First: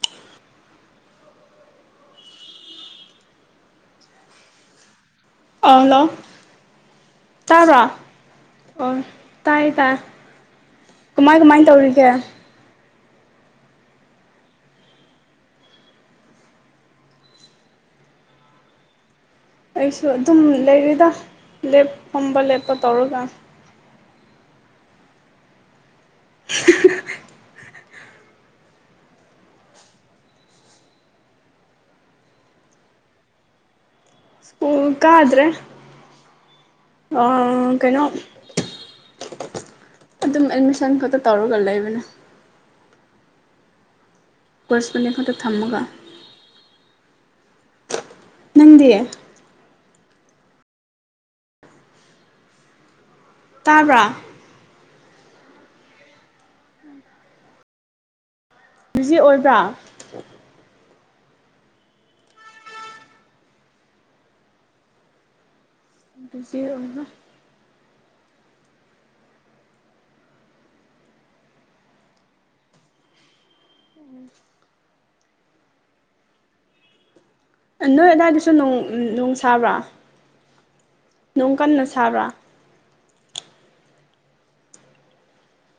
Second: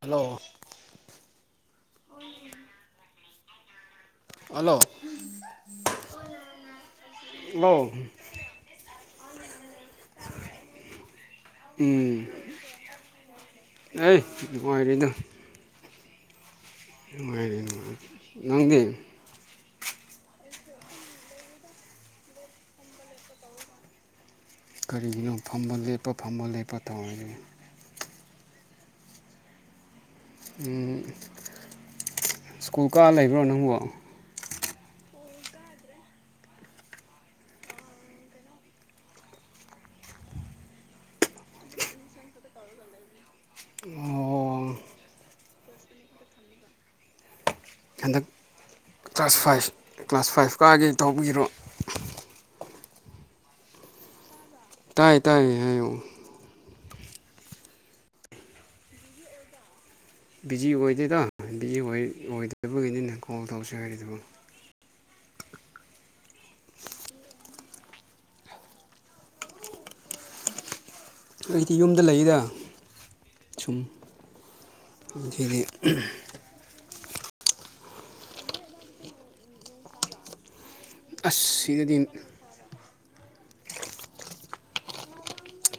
hello hello ꯑꯥ hello ꯇꯥꯗ꯭ꯔꯣ hello ꯑꯣ ꯇꯥꯏꯌꯦ ꯇꯥ ꯀꯃꯥꯏ ꯀꯃꯥꯏ ꯇꯧꯔꯤꯒꯦ ꯎꯝ ꯑꯩ ꯅꯨꯡꯉꯥꯏꯔꯤꯗ ꯅꯨꯉꯥꯏꯔꯤ ꯅꯪꯗꯤ ꯑꯩꯁꯨ ꯑꯗꯨꯝ ꯂꯩꯔꯤꯗ ꯂꯦꯞ ꯐꯝꯕ ꯂꯦꯞꯄ ꯇꯧꯔꯒ ꯀꯔꯤꯒꯤꯅꯣ ꯐꯝꯕ ꯂꯦꯞꯄ ꯐꯝꯕ ꯂꯦꯞꯄ ꯇꯧꯔꯤꯗꯤ ꯎꯝ ꯁ꯭ꯀꯨꯜ ꯀꯥ ꯂꯩꯕ꯭ꯔꯣ ꯅꯪꯕꯣ ꯁ꯭ꯀꯨꯜ ꯀꯥꯗ꯭ꯔꯦ ꯑꯥ ꯀꯩꯅꯣ ꯑꯗꯨꯝ ꯑꯦꯗꯃꯤꯁꯟ ꯈꯛꯇ ꯇꯧꯔꯒ ꯂꯩꯕꯅꯦ ꯑꯣ ꯄꯥꯔꯁꯟꯅꯦ ꯈꯛꯇ ꯊꯝꯃꯒ ꯍꯟꯗꯛ ꯅꯪꯗꯤ ꯀ꯭ꯂꯥꯁ ꯐꯥꯏꯚ ꯀ꯭ꯂꯥꯁ ꯐꯥꯏꯚ ꯀꯥꯒꯦ ꯇꯧꯕꯤꯔꯣ ꯇꯥꯕ꯭ꯔꯥ ꯇꯥꯏꯌꯦ ꯇꯥꯏꯌꯦ ꯍꯥꯏꯌꯨ ꯕꯤꯖꯤ ꯑꯣꯏꯕ꯭ꯔꯥ ꯕꯤꯖꯤ ꯑꯣꯏꯗꯦꯗ ꯕꯤꯖꯤ ꯑꯣꯏ ꯑꯣꯏꯗꯕꯒꯤꯅꯤꯅꯦ ꯀꯣꯜ ꯇꯧꯁꯦ ꯍꯥꯏꯔꯤꯗꯨ ꯕꯤꯖꯤ ꯑꯣꯏꯕ꯭ꯔꯥ ꯑꯩꯗꯤ ꯌꯨꯝꯗ ꯂꯩꯗ ꯁꯨꯝ [inaudible] ꯁꯤꯗꯤ [unintelligible] ꯑ ꯅꯣꯏ ꯑꯗꯥꯏꯗꯁꯨ ꯅꯣꯡ ꯅꯣꯡ ꯁꯥꯕ꯭ꯔꯥ ꯑꯁ ꯅꯣꯡ ꯀꯟꯅ ꯁꯤꯗꯗꯤ ꯁꯥꯕ꯭ꯔꯥ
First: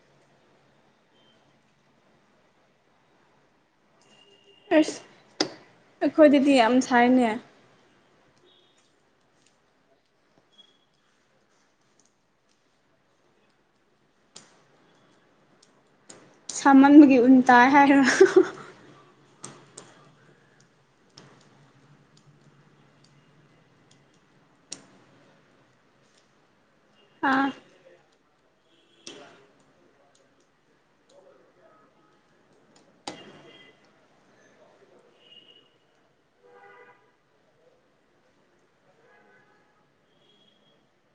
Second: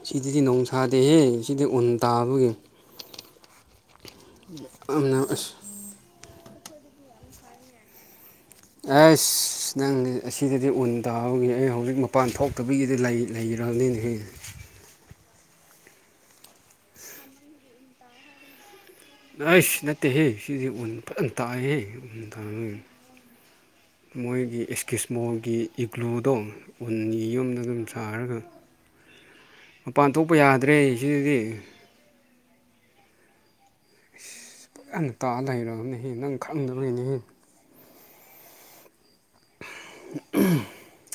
ꯁꯤꯗꯗꯤ ꯅꯣꯡꯁꯥꯗꯦꯍꯦ ꯁꯤꯗꯤ ꯎꯟ ꯇꯥꯕꯒꯤ ꯑꯝꯅꯥꯎ ꯑꯁ ꯈꯣꯏꯗꯗꯤ ꯌꯥꯝ ꯁꯥꯏꯅꯦ ꯑꯁ ꯅꯪ ꯑꯁꯤꯗꯗꯤ ꯎꯟ ꯇꯥꯕꯒꯤ ꯑꯩ ꯍꯧꯖꯤꯛ ꯃꯄꯥꯟ ꯊꯣꯛꯇꯕꯤꯒꯤꯗ ꯂꯩ ꯂꯩ ꯔꯥꯡꯅꯤꯅꯦꯍꯦ [inaudible] ꯁꯥꯃꯟꯕꯒꯤ ꯎꯟ ꯇꯥꯏ ꯍꯥꯏꯔꯣ ꯑꯩꯁ ꯅꯠꯇꯦꯍꯦ ꯁꯤꯖꯦ ꯎꯟ ꯐꯖꯟ ꯇꯥꯏꯍꯦ ꯎꯟ ꯇꯥꯕꯒꯤ ꯃꯣꯏꯒꯤ ꯑꯦꯁꯀꯤꯁꯃꯣꯒꯤ ꯏꯒ꯭ꯂꯨꯗꯣ ꯎꯟꯒꯤ ꯑꯥ ꯌꯨꯝꯗ ꯗꯨꯝ ꯁꯥꯔꯒ ꯃꯄꯥꯟ ꯊꯣꯛꯄ ꯌꯥꯗ꯭ꯔꯦ ꯁꯤꯗꯗꯤ ꯏꯁ ꯒ꯭ꯌꯥꯟ ꯇꯥ ꯂꯩꯔꯝꯅꯦꯍꯦ ꯅꯪ ꯈꯪꯗꯕꯩꯅꯦꯍꯦ [unintelligible]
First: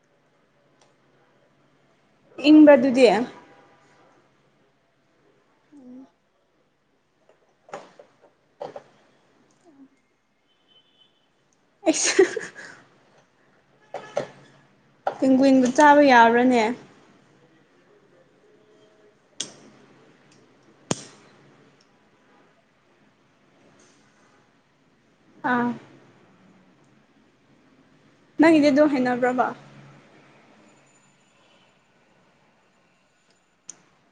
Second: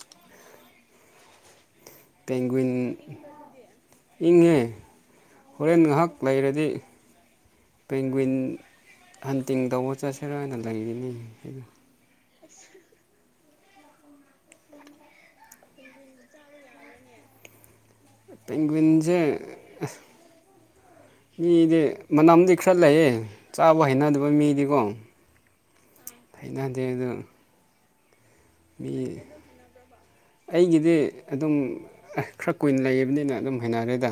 ꯄꯦꯡꯒ꯭ꯋꯨꯢꯟ ꯏꯪꯕ꯭ꯔꯥ ꯑꯗꯨꯗꯤ ꯏꯪꯉꯦ ꯍꯣꯔꯦꯟ ꯉꯍꯥꯛ ꯂꯩꯔꯗꯤ ꯄꯦꯡꯒꯨꯢꯟ ꯍꯟꯇꯤꯡ ꯇꯧꯕ ꯆꯠꯁꯤꯔꯅ ꯂꯩꯔꯤꯅꯤ ꯑꯩꯁ [unintelligible] ꯄꯦꯡꯀꯨꯏꯟꯕꯨ ꯆꯥꯕ ꯌꯥꯕ꯭ꯔꯥꯅꯦ ꯄꯦꯡꯒꯨꯢꯟꯖꯦ ꯃꯤꯗꯤ ꯃꯅꯝꯗꯤ ꯈ꯭ꯔ ꯂꯩꯌꯦ ꯆꯥꯕ ꯍꯩꯅꯗꯕ ꯃꯤꯗꯤꯀꯣ ꯑꯥ ꯍꯩꯅꯗꯦ ꯑꯗꯣ ꯅꯪꯒꯤꯗꯤ ꯑꯗꯨꯝ ꯍꯩꯅꯕ꯭ꯔꯕ ꯑꯩꯒꯤꯗꯤ ꯑꯗꯨꯝ ꯈꯔ ꯀꯨꯏꯅ ꯂꯩꯌꯦꯕꯅꯤꯅ ꯑꯗꯨꯝ ꯍꯩꯅꯔꯦꯗ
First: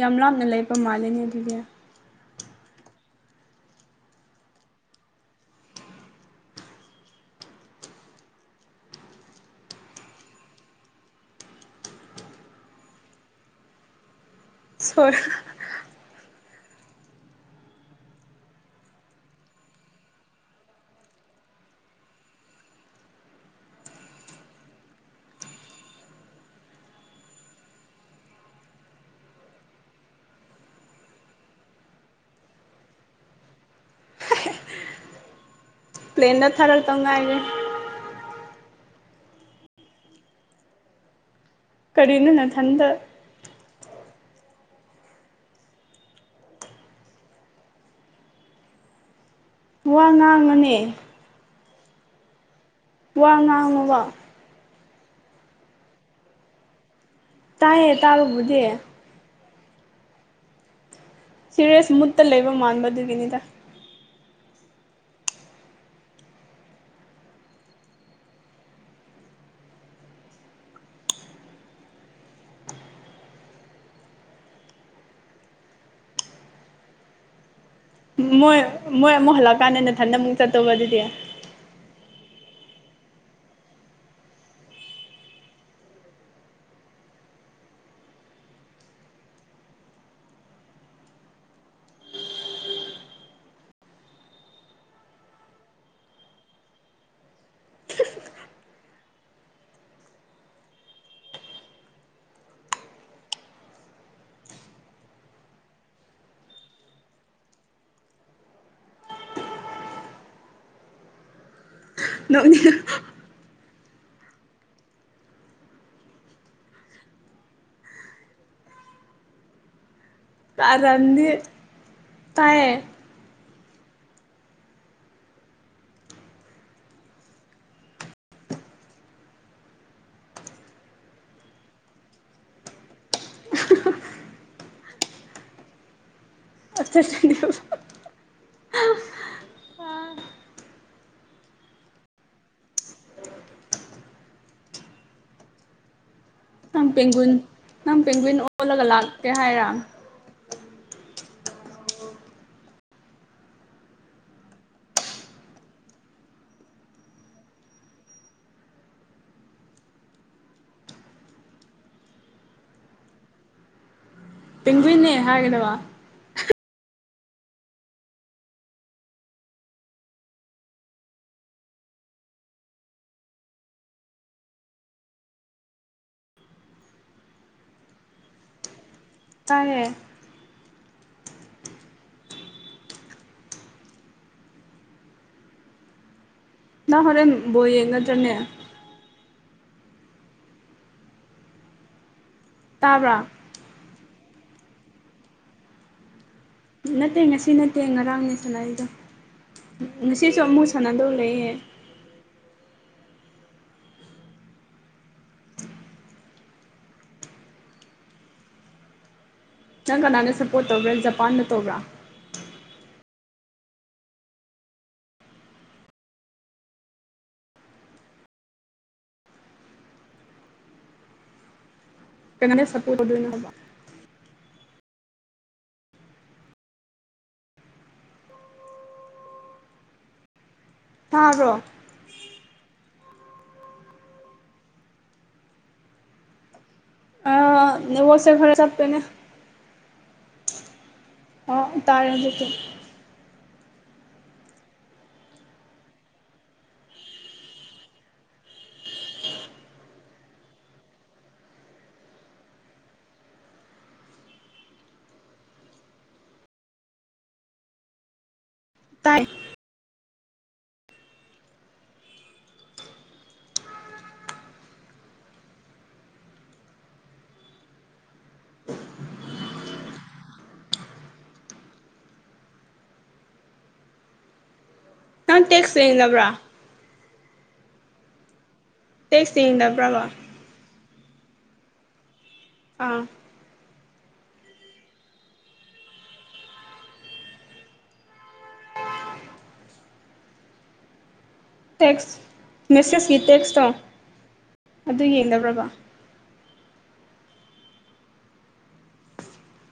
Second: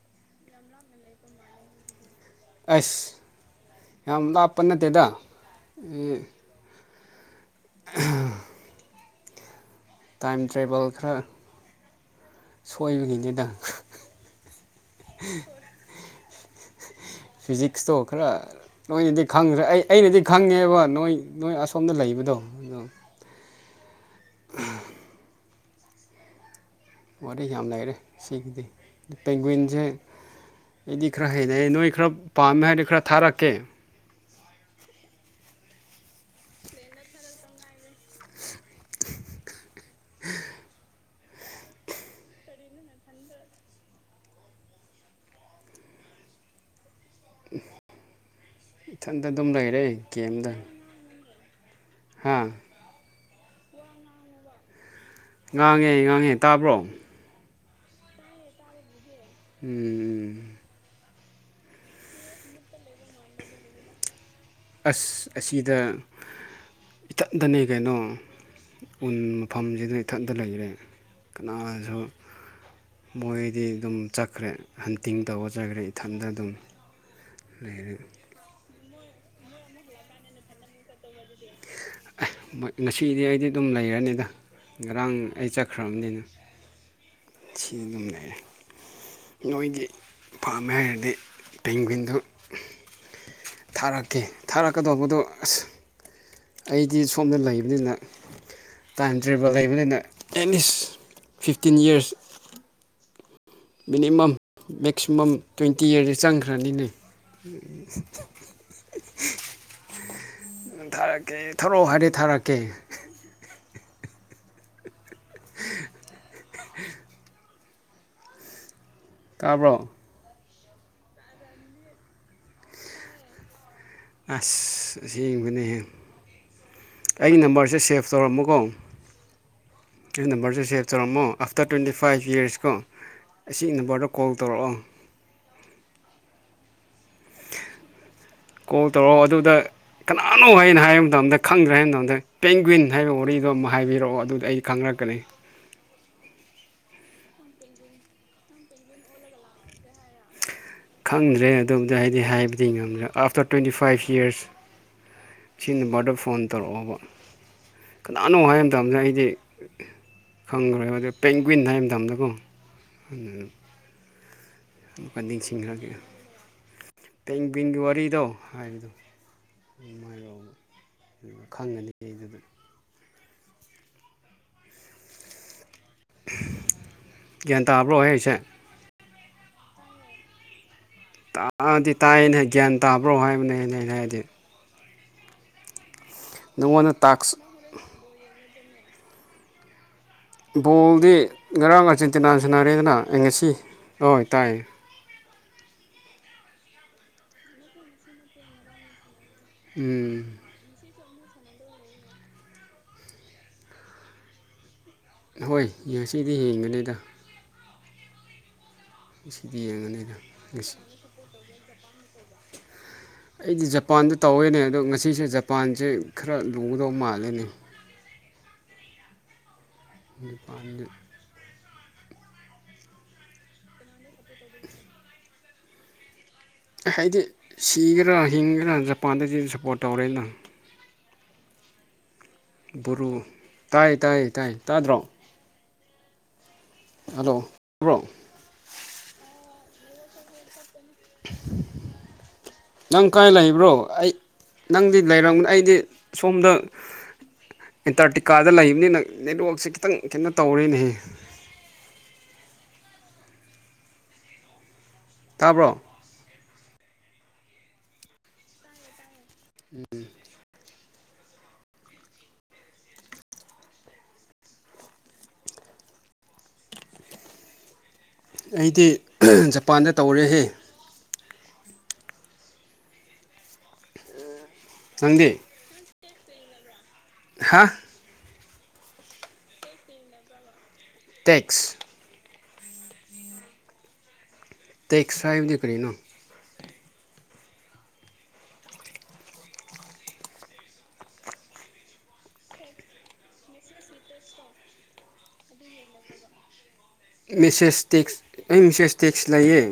ꯌꯥꯝ ꯂꯥꯞꯅ ꯂꯩꯕ ꯃꯥꯜꯂꯤꯅꯦ ꯑꯗꯨꯗꯤ ꯑꯁ ꯌꯥꯝ ꯂꯥꯞꯄ ꯅꯠꯇꯦꯗ ꯑꯍꯝ ꯇꯥꯏꯝ ꯇ꯭ꯔꯥꯕꯜ ꯈꯔ ꯁꯣꯢꯕꯒꯤꯅꯤꯗ ꯁꯣꯏ [inaudible] ꯐꯤꯖꯤꯛꯁꯇꯣ ꯈꯔ ꯅꯣꯏꯅꯗꯤ ꯈꯪꯗ꯭ꯔꯦ ꯑꯩ ꯑꯩꯅꯗꯤ ꯈꯪꯉꯦꯕ ꯅꯣꯏ ꯅꯣꯏ ꯑꯁꯣꯝꯗ ꯂꯩꯕꯗꯣ [unintelligible] ꯋꯥꯔꯤ ꯌꯥꯝ ꯂꯩꯔꯦ ꯁꯤꯒꯤꯗꯤ ꯄꯦꯡꯒꯨꯢꯟꯁꯦ ꯑꯩꯗꯤ ꯈꯔ ꯍꯩꯅꯩ ꯅꯣꯏ ꯈꯔ ꯄꯥꯝꯃꯦ ꯍꯥꯏꯗꯤ ꯈꯔ ꯊꯥꯔꯛꯀꯦ ꯄ꯭ꯂꯦꯟꯗ ꯊꯔꯛꯇꯧ ꯉꯥꯢꯔꯦ ꯀꯔꯤꯅꯣ ꯅꯊꯟꯗ ꯏꯊꯟꯇ ꯑꯗꯨꯝ ꯂꯩꯔꯦ ꯋꯥ ꯒꯦꯝꯗ ꯉꯥꯡꯉꯨꯅꯦ ꯍꯥꯥ ꯋꯥ ꯉꯥꯡꯉꯣꯕ ꯉꯥꯡꯉꯦ ꯉꯥꯡꯉꯦ ꯇꯥꯕ꯭ꯔꯣ ꯇꯥꯏꯌꯦ ꯇꯥꯕꯕꯨꯗꯤ ꯎꯝ ꯁꯤꯔꯤꯌꯁ ꯃꯨꯠꯇ ꯂꯩꯕ ꯃꯥꯟꯕ ꯑꯗꯨꯒꯤꯅꯤꯗ ꯑꯁ ꯑꯁꯤꯗ ꯏꯊꯟꯗꯅꯦ ꯀꯩꯅꯣ ꯎꯟ ꯃꯐꯝꯁꯤꯗ ꯏꯊꯟꯇ ꯂꯩꯔꯦ ꯀꯅꯥꯁꯨ ꯃꯣꯏꯗꯤ ꯑꯗꯨꯝ ꯆꯠꯈ꯭ꯔꯦ ꯍꯟꯇꯤꯡ ꯇꯧꯕ ꯆꯠꯈ꯭ꯔꯦ ꯏꯊꯟꯗ ꯑꯗꯨꯝ ꯂꯩꯔꯦ ꯃꯣꯏ ꯃꯣꯏ ꯑꯃꯨꯛ ꯍꯜꯂꯛꯀꯥꯟꯗ ꯅꯊꯟꯗ ꯑꯃꯨꯛ ꯆꯠꯇꯧꯕ ꯑꯗꯨꯗꯤ ꯃꯣꯏ ꯉꯁꯤꯗꯤ ꯑꯩꯗꯤ ꯑꯗꯨꯝ ꯂꯩꯔꯅꯤꯗ ꯉꯔꯥꯡ ꯑꯩ ꯆꯠꯈ꯭ꯔꯕꯅꯤꯅ ꯁꯤ ꯑꯗꯨꯝ ꯂꯩꯔꯦ ꯅꯣꯏꯒꯤ ꯄꯥꯝꯃꯦ ꯍꯥꯏꯔꯗꯤ ꯄꯦꯡꯒꯨꯢꯟꯗꯨ ꯊꯥꯔꯛꯀꯦ ꯊꯥꯔꯛꯀꯗꯧꯕꯗꯣ ꯑꯁ ꯑꯩꯗꯤ ꯁꯣꯝꯗ ꯂꯩꯕꯅꯤꯅ ꯇꯥꯏꯝ ꯇ꯭ꯔꯥꯕꯜ ꯂꯩꯕꯅꯤꯅ at least fifteen years minimum maximum twenty ꯏꯌꯔꯁꯦ ꯆꯪꯈ꯭ꯔꯅꯤꯅꯦ [unintelligible] [inaudible] ꯊꯥꯔꯛꯀꯦ ꯊꯧꯔꯛꯑꯣ ꯍꯥꯏꯗꯤ ꯊꯥꯔꯛꯀꯦ ꯅꯣꯛꯅꯤꯡ [unintelligible] ꯇꯥꯕ꯭ꯔꯣ ꯀꯔꯟꯗꯤ ꯇꯥꯏꯌꯦ ꯑꯁ ꯑꯁꯦꯡꯕꯅꯦꯍꯦ ꯑꯩ ꯅꯝꯕꯔꯁꯦ ꯁꯦꯞ ꯇꯧꯔꯝꯃꯨꯀꯣ ꯑꯩ ꯅꯝꯕꯔꯁꯦ ꯁꯦꯞ ꯇꯧꯔꯝꯃꯣ ꯑꯥꯐꯇꯔ ꯇ꯭ꯋꯦꯟꯇꯤ ꯐꯥꯏꯚ ꯌꯔꯁ ꯀꯣ ꯑꯁꯤꯒꯤ ꯅꯝꯕꯔꯗ ꯀꯣꯜ ꯇꯧꯔꯛꯑꯣ [unintelligible] ꯀꯣꯜ ꯇꯧꯔꯛꯑꯣ ꯑꯗꯨꯗ ꯀꯅꯥꯅꯣ ꯍꯥꯏꯅ ꯍꯥꯏꯕ ꯃꯇꯝꯗ ꯈꯪꯗ꯭ꯔꯦ ꯍꯥꯏꯕ ꯃꯇꯝꯗ ꯄꯦꯡꯒ꯭ꯋꯤꯟ ꯍꯥꯏꯕ ꯋꯥꯔꯤꯗꯣ ꯑꯃ ꯍꯥꯏꯕꯤꯔꯛꯑꯣ ꯑꯗꯨꯗ ꯑꯩ ꯈꯪ ꯉꯛꯀꯅꯤ ꯅꯪ ꯄꯦꯡꯒꯨꯟ ꯅꯪ ꯄꯦꯡꯒꯨꯟ ꯑꯣꯜꯂꯒ ꯂꯥꯛꯀꯦ ꯍꯥꯏꯔ ꯈꯪꯗ꯭ꯔꯦ ꯑꯗꯨꯕꯨꯗꯤ ꯍꯥꯏꯗꯤ ꯍꯥꯏꯕꯗꯤ ꯉꯝꯗ꯭ꯔꯦ ꯑꯥꯐꯇꯔ ꯇ꯭ꯋꯦꯟꯇꯤ ꯐꯥꯏꯚ ꯌꯔꯁ ꯁꯤ ꯅꯝꯕ꯭ꯔꯗ ꯐꯣꯟ ꯇꯧꯔꯛꯑꯣꯕ ꯀꯅꯥꯅꯣ ꯍꯥꯏꯕ ꯃꯇꯝꯁꯤ ꯑꯩꯗꯤ ꯈꯪꯈ꯭ꯔꯣꯏꯕꯗ ꯄꯦꯡ ꯀ꯭ꯋꯤꯟ ꯍꯥꯏ ꯃꯇꯝꯗꯀꯣ ꯑꯗꯨ ꯄꯦꯡꯒꯨꯏꯟꯅꯦ ꯍꯥꯏꯒꯗꯕ ꯄꯤꯡ ꯄꯤꯡꯒꯤ ꯋꯥꯔꯤꯗꯣ ꯍꯥꯏꯕꯗꯣ [unintelligible] ꯈꯪꯒꯅꯤ ꯑꯩ ꯑꯗꯨꯗꯤ ꯒ꯭ꯌꯥꯟ ꯇꯥꯔꯕ꯭ꯔꯣ ꯑꯩ ꯍꯥꯏꯁꯦ ꯇꯥꯏꯌꯦ ꯇꯥꯗꯤ ꯇꯥꯏꯅꯦ ꯒ꯭ꯌꯥꯟ ꯇꯥꯕ꯭ꯔꯣ ꯍꯥꯏꯕꯅꯦ ꯑꯩꯅ ꯍꯥꯏꯕꯗꯤ ꯅꯪꯉꯣꯟꯗ ꯅꯪ ꯍꯣꯔꯦꯟ ꯇꯥꯛꯁ ꯕꯣꯜ ꯌꯦꯡꯒꯗ꯭ꯔꯅꯦ ꯕꯣꯜꯗꯤ ꯉꯔꯥꯡ ꯑꯥꯔꯖꯦꯟꯇꯤꯅꯥꯅ ꯁꯥꯟꯅꯔꯦꯗꯅ ꯑ ꯇꯥꯕ꯭ꯔꯥ ꯉꯁꯤ ꯍꯣꯏ ꯇꯥꯏ ꯅꯠꯇꯦ ꯉꯁꯤ ꯅꯠꯇꯦ ꯉꯔꯥꯡꯅꯦ ꯁꯥꯟꯅꯔꯤꯗꯣ ꯎꯝ ꯉꯁꯤꯁꯨ ꯑꯃꯨꯛ ꯁꯥꯟꯅꯗꯧꯔꯤ ꯂꯩꯌꯦ ꯍꯣꯏ ꯉꯁꯤꯗꯤ ꯌꯦꯡꯒꯅꯤꯗ ꯉꯁꯤꯗꯤ ꯅꯪ ꯌꯦꯡꯒꯅꯤꯗ ꯀꯅꯥꯅ ꯁꯞꯄꯣꯔꯠ ꯉꯁꯤ ꯇꯧꯕ꯭ꯔꯥ ꯖꯄꯥꯟꯗ ꯇꯧꯕ꯭ꯔꯥ ꯑꯩꯗꯤ ꯖꯄꯥꯟꯗ ꯇꯧꯋꯦꯅꯦ ꯑꯗꯣ ꯉꯁꯤꯁꯦ ꯖꯄꯥꯟꯁꯦ ꯈꯔ ꯂꯨꯒꯗꯧ ꯃꯥꯜꯂꯦꯅꯤ [inaudible] ꯅꯤꯄꯥꯥꯟꯗ ꯀꯥꯅꯗ ꯁꯞꯄꯣꯔꯠ ꯇꯧꯗꯣꯏꯅꯣ ꯍꯥꯏꯕ ꯍꯥꯏꯗꯤ ꯁꯤꯒꯦꯔꯥ ꯍꯤꯡꯒꯦꯔꯥ ꯖꯄꯥꯟꯗꯗꯤ ꯁꯞꯄꯣꯔꯠ ꯇꯧꯔꯦꯅ ꯊꯥꯗ꯭ꯔꯣ ꯕꯣꯔꯨ ꯇꯥꯏ ꯇꯥꯏ ꯇꯥꯏ ꯇꯥꯗ꯭ꯔꯣ ꯍꯜꯂꯣ ꯑꯥ ꯇꯥꯕ꯭ꯔꯣ ꯅꯦꯠꯋꯥꯛꯁꯦ ꯈꯥꯔ ꯆꯞꯄꯦꯅꯦ ꯑꯣ ꯇꯥꯏ ꯍꯧꯖꯤꯛꯇꯤ ꯕ꯭ꯔꯣ ꯑꯩ ꯅꯪꯗꯤ ꯂꯩꯔꯝ ꯑꯩꯗꯤ ꯁꯣꯝꯗ ꯑꯦꯟꯇꯥꯔꯇꯤꯀꯥꯗ ꯂꯩꯕꯅꯤꯅ ꯅꯦꯠꯋꯥꯛꯁꯦ ꯈꯤꯇꯪ ꯀꯩꯅꯣ ꯇꯧꯔꯦꯅꯦꯍꯦ [inaudible] ꯇꯥꯕ꯭ꯔꯣ ꯇꯥꯏ ꯎꯝ ꯑꯩꯗꯤ ꯖꯄꯥꯟꯗ ꯇꯧꯔꯦꯍꯦ ꯅꯪꯗꯤ ꯅꯪ ꯇꯦꯛꯁ ꯍꯦꯜꯂꯕ꯭ꯔ ꯍꯥꯥ ꯇꯦꯛꯁ ꯌꯦꯡꯗꯕ꯭ꯔꯥꯕ ꯇꯦꯛꯁ ꯑꯥ ꯇꯦꯛꯁ ꯍꯥꯏꯕꯗꯤ ꯀꯔꯤꯅꯣ ꯇꯦꯛꯁ ꯃꯦꯁꯦꯁꯀꯤ ꯇꯦꯛꯁꯇꯣ ꯑꯗꯨ ꯌꯦꯡꯗꯕ꯭ꯔꯕ ꯃꯦꯁꯦꯁ ꯇꯦꯛꯁ ꯑꯩ ꯃꯦꯁꯦꯁ ꯇꯦꯛꯁ ꯂꯩꯌꯦ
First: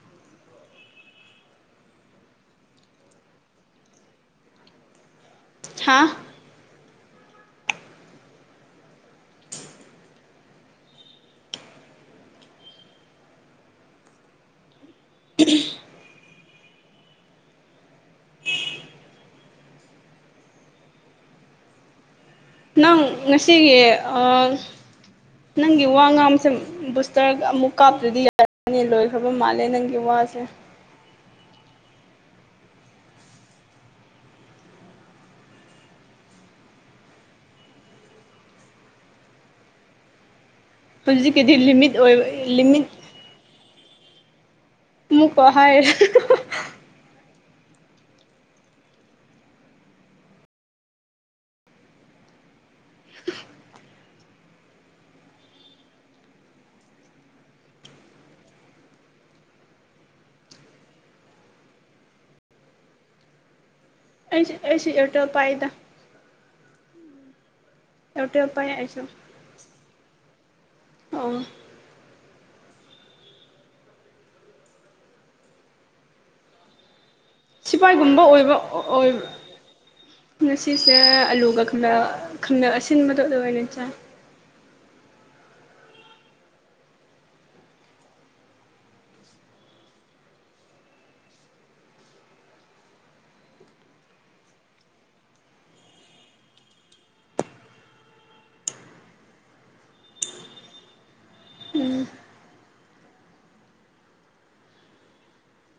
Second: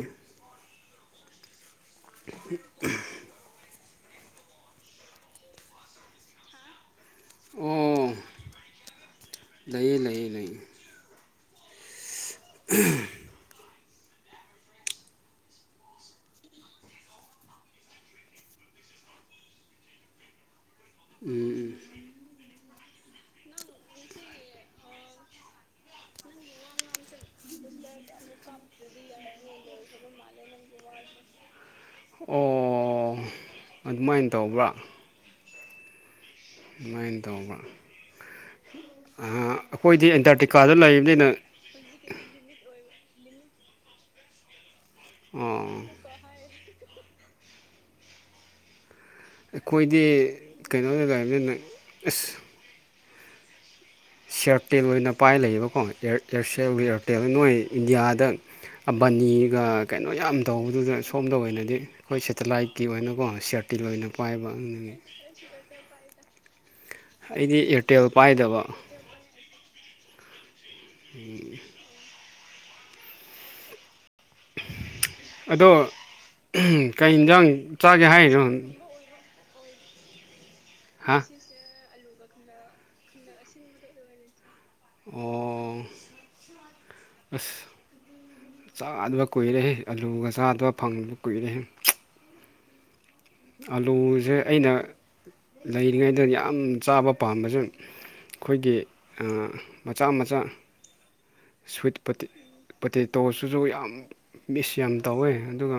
[inaudible] ꯍꯥꯥ ꯑꯣ ꯂꯩꯌꯦ ꯂꯩꯌꯦ ꯂꯩꯌꯦ [unintelligible] ꯎꯝ ꯅꯪ ꯉꯁꯤꯒꯤ ꯑꯥ ꯅꯪꯒꯤ ꯋꯥ ꯉꯥꯡꯕꯁꯦ ꯕꯨꯁꯇ꯭ꯔ ꯑꯃꯨꯛ ꯀꯥꯞꯇ꯭ꯔꯗꯤ ꯌꯥꯔꯅꯤ ꯂꯣꯏꯈ꯭ꯔꯕ ꯃꯥꯜꯂꯦ ꯅꯪꯒꯤ ꯋꯥ ꯋꯥꯁꯦ ꯑꯣ ꯑꯗꯨꯃꯥꯏꯅ ꯇꯧꯕ꯭ꯔꯥ ꯑꯗꯨꯃꯥꯏꯅ ꯇꯧꯕ ꯑꯥ ꯑꯈꯣꯏꯗꯤ ꯑꯦꯟꯇꯔꯇ ꯍꯧꯖꯤꯛꯀꯤꯗꯤ ꯂꯤꯃꯤꯠ ꯑꯣꯏ ꯂꯤꯃꯤꯠ ꯃꯨꯀ ꯑꯣ ꯍꯥꯏ ꯑꯈꯣꯏꯗꯤ ꯀꯩꯅꯣꯗ ꯂꯩꯕꯅꯤꯅ ꯑꯁ [inaudible] ꯁꯤꯌꯥꯔꯇꯦꯜ ꯑꯣꯏꯅ ꯄꯥꯏ ꯂꯩꯌꯦꯕꯀꯣ ꯏꯌꯥꯔꯁꯦꯜ ꯏꯌꯥꯔꯇꯦꯜ ꯅꯣꯏ ꯏꯟꯗꯤꯌꯥꯗ ꯕꯅꯤꯒ ꯀꯩꯅꯣ ꯌꯥꯝ ꯇꯧꯕꯗꯨꯗ ꯁꯣꯝꯗ ꯑꯣꯏꯅꯗꯤ ꯑꯈꯣꯏ ꯁꯦꯇꯦꯂꯥꯏꯠꯀꯤ ꯑꯣꯏꯅꯀꯣ ꯁꯔꯠ ꯑꯩꯁꯨ ꯏꯔꯇꯦꯜ ꯄꯥꯏꯗ ꯑꯩꯗꯤ ꯑꯦꯌꯥꯔꯇꯦꯜ ꯄꯥꯏꯗꯕ ꯄꯥꯏ ꯑꯩꯁꯨ ꯑꯣ ꯑꯗꯣ ꯀꯩ ꯖꯥꯡ ꯆꯥꯒꯦ ꯁꯤꯐꯥꯏꯒꯨꯝꯕ ꯍꯥꯏꯅꯣ ꯑꯣꯏꯕ ꯑꯣꯏꯕ ꯉꯁꯤꯁꯦ ꯑꯂꯨꯒ ꯈꯪꯃꯦꯜ ꯈꯪꯃꯦꯜ ꯑꯁꯤꯟꯕꯗꯣ ꯑꯗꯨꯒ ꯑꯣꯏꯅ ꯆꯥꯏ ꯑꯣ ꯑꯁ ꯆꯥꯗꯕ ꯀꯨꯏꯔꯦ ꯍꯦ ꯑꯂꯨꯒ ꯆꯥꯗꯕ ꯐꯪꯕ ꯀꯨꯏꯔꯦ ꯑꯂꯨꯁꯦ ꯑꯩꯅ ꯂꯩꯔꯤꯉꯩꯗ ꯌꯥꯝ ꯆꯥꯕ ꯄꯥꯝꯕꯁꯦ ꯑꯈꯣꯏꯒꯤ ꯃꯆꯥ ꯃꯆꯥ ꯁ꯭ꯋꯤꯠꯄꯣꯇꯦ ꯄꯣꯇꯦꯁꯤꯁꯨ ꯌꯥꯝ ꯃꯤꯁ ꯌꯥꯝ ꯇꯧꯋꯦ ꯑꯗꯨꯒ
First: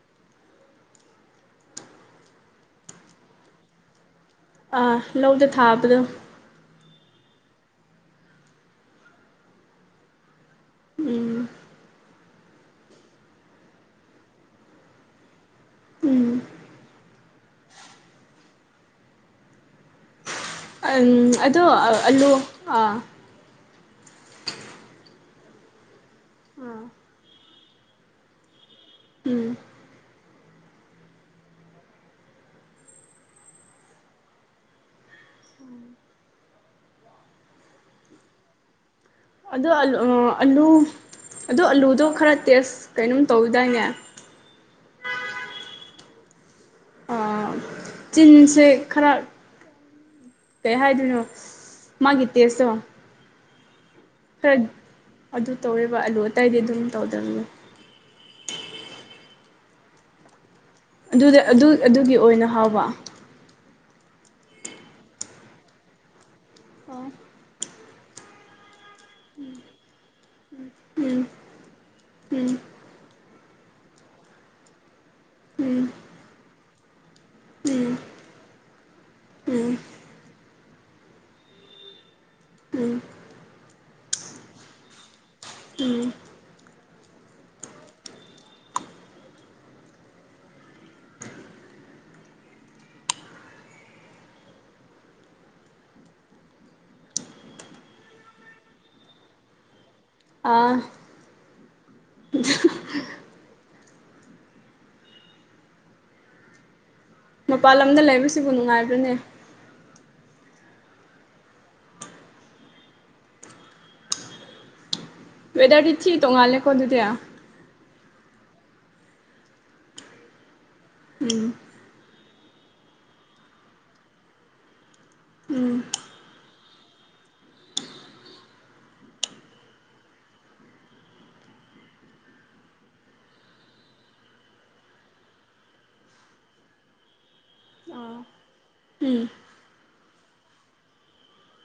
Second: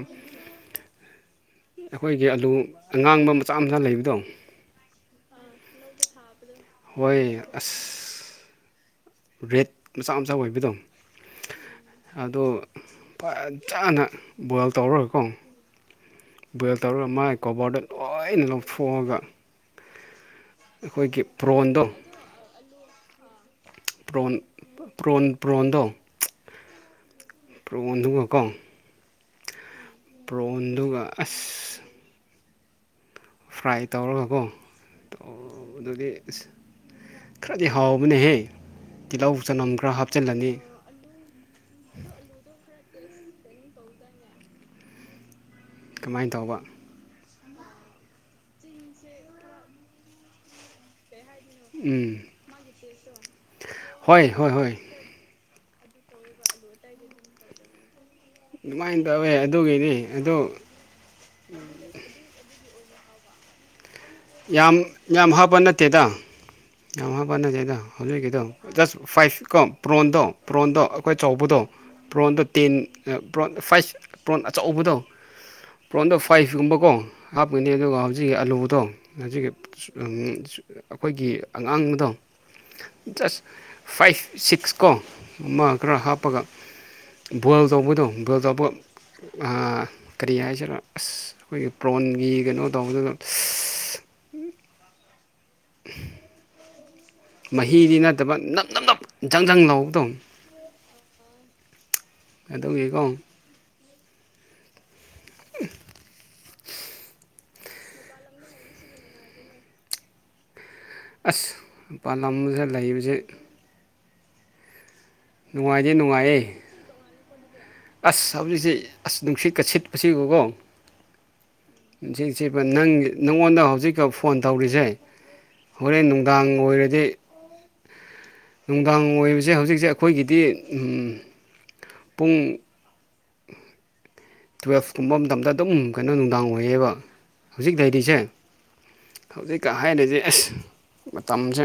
ꯑꯈꯣꯏꯒꯤ ꯑꯂꯨ ꯑꯉꯥꯡꯕ ꯃꯆꯥ ꯃꯆꯥ ꯂꯩꯕꯗꯣ ꯑꯥ ꯂꯧꯗ ꯊꯥꯕꯗꯣ ꯍꯣꯏ ꯑꯁ ꯔꯦꯠ ꯃꯆꯥ ꯃꯆꯥ ꯑꯣꯏꯕꯗꯣ ꯎꯝ ꯑꯗꯨ ꯐꯖꯅ ꯕꯣꯏꯜ ꯇꯧꯔꯒꯀꯣ ꯎꯝ ꯕꯣꯏꯜ ꯇꯧꯔꯒ ꯃꯥꯥꯏ ꯀꯣꯕꯥꯔꯗ ꯂꯣꯏꯅ ꯂꯧꯊꯣꯛꯑꯒ ꯑꯝ ꯑꯩꯈꯣꯏꯒꯤ ꯑꯗꯣ ꯄ꯭ꯔꯣꯟꯗꯣ ꯑꯂꯨ ꯑꯥ ꯄ꯭ꯔꯣꯟ ꯄ꯭ꯔꯣꯟ ꯄ꯭ꯔꯣꯟꯗꯣ ꯎꯝ ꯄ꯭ꯔꯣꯟ ꯗꯨꯒꯀꯣ ꯎꯝ ꯄ꯭ꯔꯣꯟꯗꯨꯒ ꯑꯁ ꯐ꯭ꯔꯥꯏ ꯇꯧꯔꯒꯀꯣ ꯑꯗꯨꯒꯤ ꯑꯁ ꯈꯔꯗꯤ ꯍꯥꯎꯕꯅꯦꯍꯦ ꯇꯤꯜꯍꯧ ꯑꯗꯣ ꯆꯅꯝ ꯈꯔ ꯑꯂꯨ ꯑꯥ ꯍꯥꯞꯆꯤꯜꯂꯅꯤ ꯑꯂꯨ ꯑꯗꯣ ꯑꯂꯨꯗꯣ ꯈꯔ ꯇꯦꯁ ꯀꯩꯅꯣꯝ ꯇꯧꯏꯗꯥꯏꯅꯦ ꯀꯃꯥꯏꯅ ꯇꯧꯕ ꯆꯤꯟꯁꯦ ꯈꯔ ꯀꯩ ꯍꯥꯏꯗꯣꯏꯅꯣ ꯎꯝ ꯃꯥꯒꯤ ꯇꯦꯁꯇꯣ ꯍꯣꯏ ꯍꯣꯏ ꯈꯔ ꯍꯣꯏ ꯑꯗꯨ ꯇꯧꯋꯦꯕ ꯑꯥꯂꯨ ꯑꯇꯩꯗꯤ ꯑꯗꯨꯝ ꯇꯧꯗꯕꯅꯤ ꯑꯗꯨꯃꯥꯏꯅ ꯇꯧꯋꯦ ꯑꯗꯨꯒꯤꯅꯤ ꯑꯗꯨ ꯑꯗꯨꯗꯤ ꯑꯗꯨ ꯑꯗꯨꯒꯤ ꯑꯣꯏꯅ ꯍꯥꯎꯕ ꯌꯥꯝ ꯌꯥꯝ ꯍꯥꯞꯄ ꯅꯠꯇꯦꯗ ꯌꯥꯝ ꯍꯥꯞꯄ ꯅꯠꯇꯦꯗ ꯍꯧꯖꯤꯛꯀꯤꯗꯣ ꯖꯁ ꯐꯥꯏꯚ ꯀꯣ ꯄ꯭ꯔꯣꯟꯗꯣ ꯄ꯭ꯔꯣꯟꯗꯣ ꯑꯈꯣꯏ ꯎꯝ ꯆꯧꯕꯗꯣ ꯄꯕ꯭ꯔꯣꯟꯗꯣ ꯎꯝ ꯇꯦꯟ ꯄ꯭ꯔꯣꯟ ꯐꯥꯏꯚ ꯄ꯭ꯔꯣꯟ ꯑꯆꯧꯕꯗꯣ ꯎꯝ ꯄ꯭ꯔꯣꯟꯗꯣ ꯐꯥꯏꯚꯀꯨꯝꯕꯀꯣ ꯍꯥꯞꯀꯅꯤ ꯎꯝ ꯑꯗꯨꯒ ꯍꯧꯖꯤꯛꯀꯤ ꯑꯂꯨꯗꯣ ꯍꯧꯖꯤꯛꯀꯤ ꯎꯝ ꯎꯝ ꯑꯈꯣꯏꯒꯤ ꯑꯉꯥꯡꯕꯗꯣ ꯎꯝ ꯖꯁ ꯐꯥꯏꯚ ꯁꯤꯛꯁ ꯀꯣ ꯃ ꯈꯔ ꯎꯝ ꯍꯥꯞꯄꯒ ꯕꯣꯏꯜ ꯇꯧꯕꯗꯣ ꯕꯣꯏꯜ ꯇꯧꯕꯒ ꯑꯥ ꯀꯔꯤ ꯍꯥꯏꯁꯤꯔ ꯑꯁ ꯑꯈꯣꯏꯒꯤ ꯄ꯭ꯔꯣꯟꯒꯤ ꯀꯅꯣ ꯇꯧꯕꯗꯨꯗ ꯑꯝ ꯃꯍꯤꯗꯤ ꯅꯠꯇꯕ ꯅꯞ ꯅꯞ ꯅꯞ ꯖꯪ ꯖꯪ ꯂꯥꯎꯕꯗꯣ ꯑꯥ ꯑꯗꯧꯋꯤꯀꯣ [inaudible] ꯃꯄꯥꯜ ꯂꯝꯗ ꯂꯩꯕꯁꯤꯕꯨ ꯅꯨꯡꯉꯥꯏꯕ꯭ꯔꯅꯦ ꯑꯁ ꯄꯥꯟꯂꯝꯖꯤꯗ ꯂꯩꯕꯖꯦ ꯋꯦꯗꯔꯗꯤ ꯊꯤ ꯅꯨꯡꯉꯥꯏꯌꯦ ꯇꯣꯡꯉꯥꯜꯂꯦ ꯀꯣ ꯑꯗꯨꯗꯤ ꯑꯁ ꯍꯧꯖꯤꯛꯁꯦ ꯑꯁ ꯅꯨꯡꯁꯤꯠꯀ ꯁꯤꯠꯄꯁꯤ ꯎꯒꯣ ꯎꯝ ꯅꯨꯡꯁꯤꯠ ꯁꯤꯠꯄ ꯅꯪꯒꯤ ꯅꯉꯣꯟꯗ ꯍꯧꯖꯤꯛꯀ ꯐꯣꯟ ꯇꯧꯔꯤꯖꯦ ꯎꯝ ꯍꯣꯔꯦꯟ ꯅꯨꯡꯗꯥꯡ ꯑꯣꯏꯔꯗꯤ ꯅꯨꯡꯗꯥꯡ ꯑꯣꯏꯕꯖꯦ ꯍꯧꯖꯤꯛꯁꯦ ꯑꯈꯣꯏꯒꯤꯗꯤ ꯄꯨꯡ ꯇꯨꯋꯦꯜꯐ ꯀꯨꯝꯕ ꯃꯇꯝꯗ ꯑꯗꯨꯝ ꯀꯩꯅꯣ ꯅꯨꯡꯗꯥꯡ ꯑꯣꯏꯌꯦꯕꯥ ꯍꯨꯖꯤꯛ ꯑ ꯂꯩꯔꯤꯖꯦ ꯎꯝ ꯍꯧꯖꯤꯛꯀ ꯍꯥꯏꯔꯗꯤ ꯑꯁ ꯃꯇꯝꯖꯦ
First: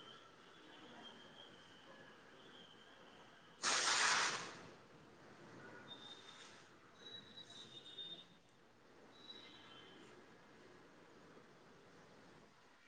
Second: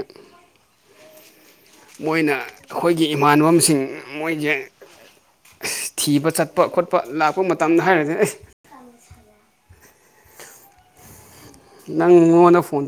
ꯃꯣꯏꯅ ꯑꯈꯣꯏꯒꯤ ꯏꯃꯥꯟꯅꯕꯝꯁꯤꯡ ꯃꯣꯏꯒꯤ ꯊꯤꯕ ꯆꯠꯄ ꯈꯣꯠꯄ ꯂꯥꯛꯄ ꯃꯇꯝꯗ ꯍꯥꯏꯔꯗꯤ ꯑꯩꯁ ꯅꯪꯉꯣꯟꯗ ꯐꯣꯟ ꯇꯧ